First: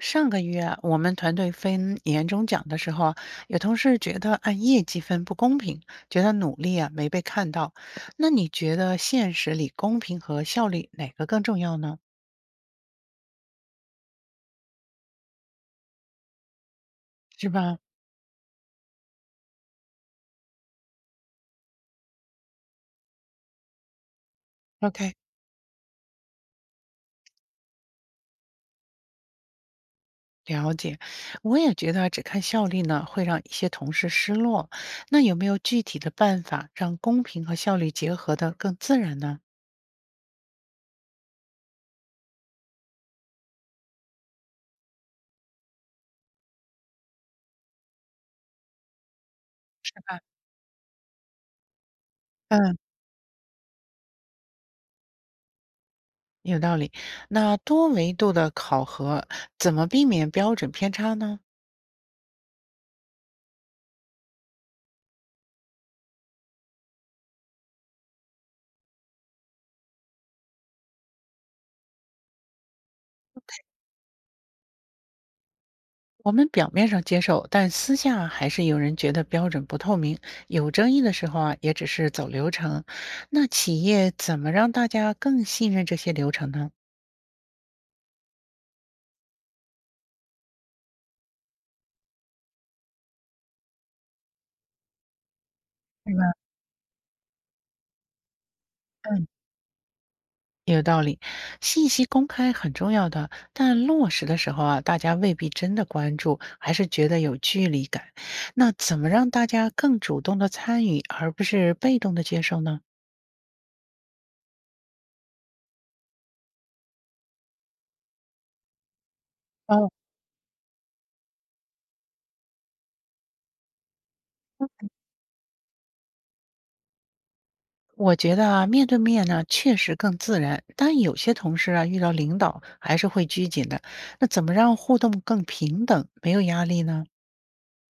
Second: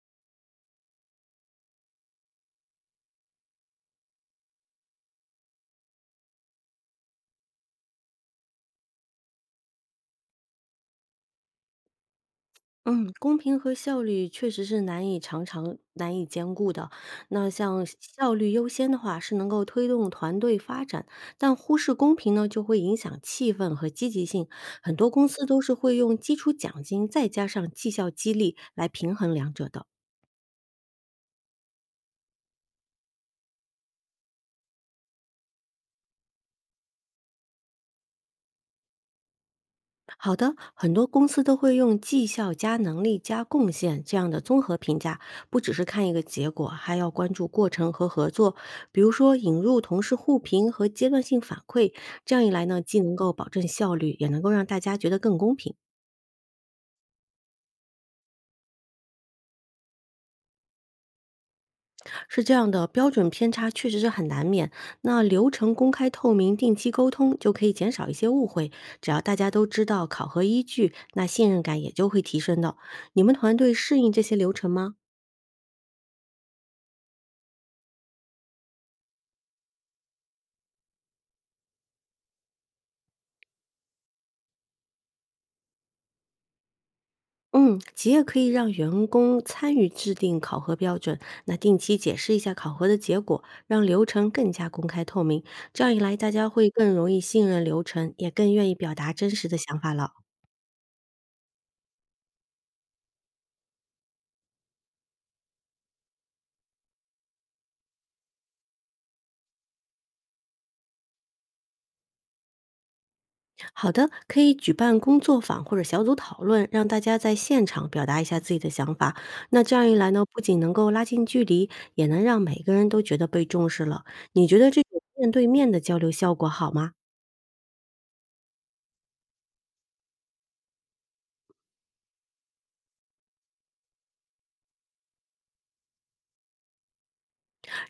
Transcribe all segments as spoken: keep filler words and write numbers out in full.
上个月我们团队分年终奖的时候啊，有同事觉得按业绩分不公平，觉得努力啊没被看到。那你觉得现实里公平和效率哪个更重要呢？嗯，公平和效率确实是难以常常难以兼顾的。是那吧像效率优先的话，是能够推动团队发展，但忽视公平呢，就会影响气氛和积极性。很多？OK,公司都是会用基础奖金再加上绩效激励来平衡两者的。了解。我也觉得只看效率呢，会让一些同事失落。那有没有具体的办法让公平和效率结合的更自然呢？好的，很多公司都会用绩效加能力加贡献这样的综合评价，不只是看一个结果，还要关注过程和合作。比如说，引入是同事吧？互评和阶段性反馈，这样一来嗯，呢，既能够保证效率，也能够让大家觉得更公平。有道理。那多维度的考核怎么避免标准偏差呢？是这样的，标准偏差确实是很难免。那流程公开透明，定期沟通就可以减少一些误会。只要大家都知道考核依据，那信任感也就会提升的。你们团队适应这些流程吗？我们表面上接受，但私下还是有人觉得标准不透明，有争议的时候啊，也只是走流程。那企业怎么让大家更信任这些流程呢？嗯，企业可以让员工参与制定考核标准，那定期解释一下考核的结果，让流程更加公开透明。这样一来，是吧？大家会更容易信任流程，也更愿意表达嗯，真实的想法了。有道理，信息公开很重要的，但落实的时候啊，大家未必真的关注，还是觉得有距离感。那怎么让大家更主动的参与，而不是被动的接受呢？好的，可以举办工作坊或者小组讨论，让大家在现场表达一下自己的想法。那这样哦。一来呢，不仅能够拉近距离，也能让每个人都觉得被重视了。你觉得这种面对面的交流效果好吗？我觉得啊，面对面呢确实更自然，但有些同事啊遇到领导还是会拘谨的。那怎么让互动更平等，没有压力呢？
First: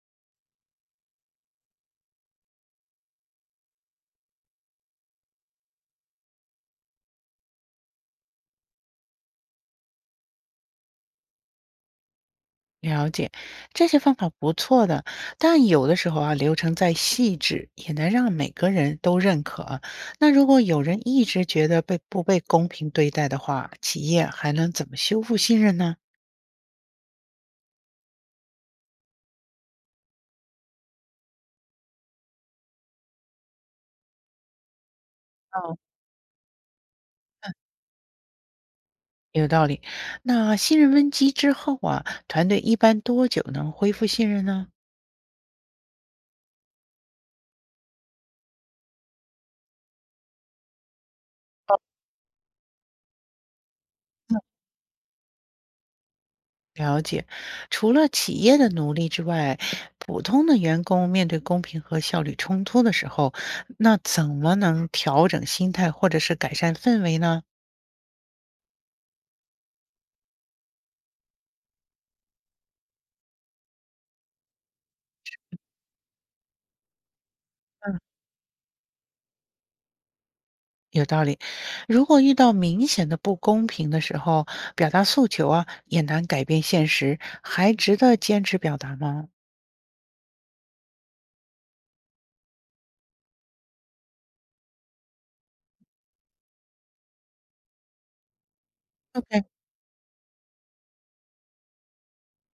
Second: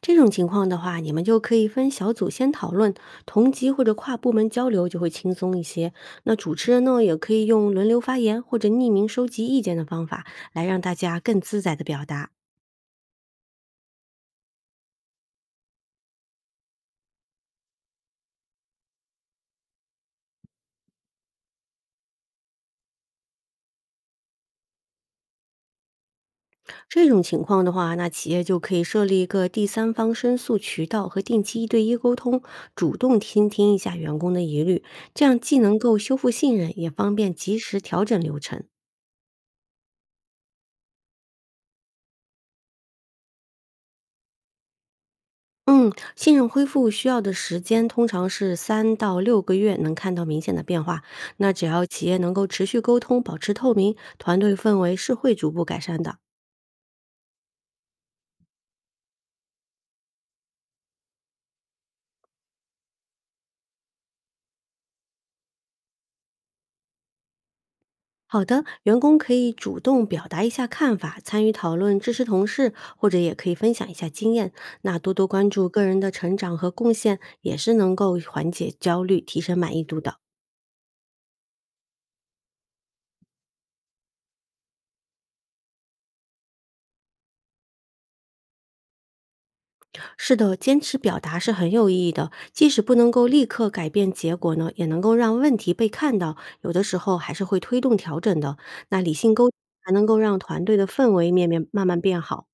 这种情况的话，你们就可以分小组先讨论，同级或者跨部门交流就会轻松一些。那主持人呢，也可以用轮流发言或者匿名收集意见的方法，来让大家更自在的表达。了解，这些方法不错的，但有的时候啊，流程再细致也能让每个人都认可啊。那如果有人一直觉得被不被公平对待的话，企业还能怎么修复信任呢？这种情况的话，那企业就可以设立一个第三方申诉渠道和定期一对一沟通，主动倾听一下员工的疑虑，这样既哦，能够修复信任，也方便及时调整流程。有道理。那信任危机之后啊，团队一般多久能恢复信任呢？嗯，信任恢复需要的时间通常是三到六个月，能看到明显的变化。那只要企业能够持续沟通，保持透明，团队氛围是会逐步改善的。了解，除了企业的努力之外，普通的员工面对公平和效率冲突的时候，那怎么能调整心态或者是改善氛围呢？好的，员工可以主动表达一下看法，参与讨论，支持同事，或者也可以分享一下经验。那多多关注个人的成长和贡献，也是能嗯，够缓解焦虑、提升满意度的。有道理。如果遇到明显的不公平的时候，表达诉求啊也难改变现实，还值得坚持表达吗是的，坚持表达是很有意义的，即使不能够立刻改变结果呢，也能够让问题被看到，有的时候还是会推动调整的。那理性沟？OK,通还能够让团队的氛围面面慢慢变好。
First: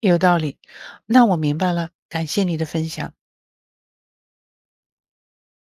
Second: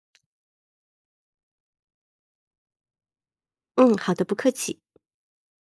有道理。那我明白了，感谢你的分享。嗯，好的，不客气。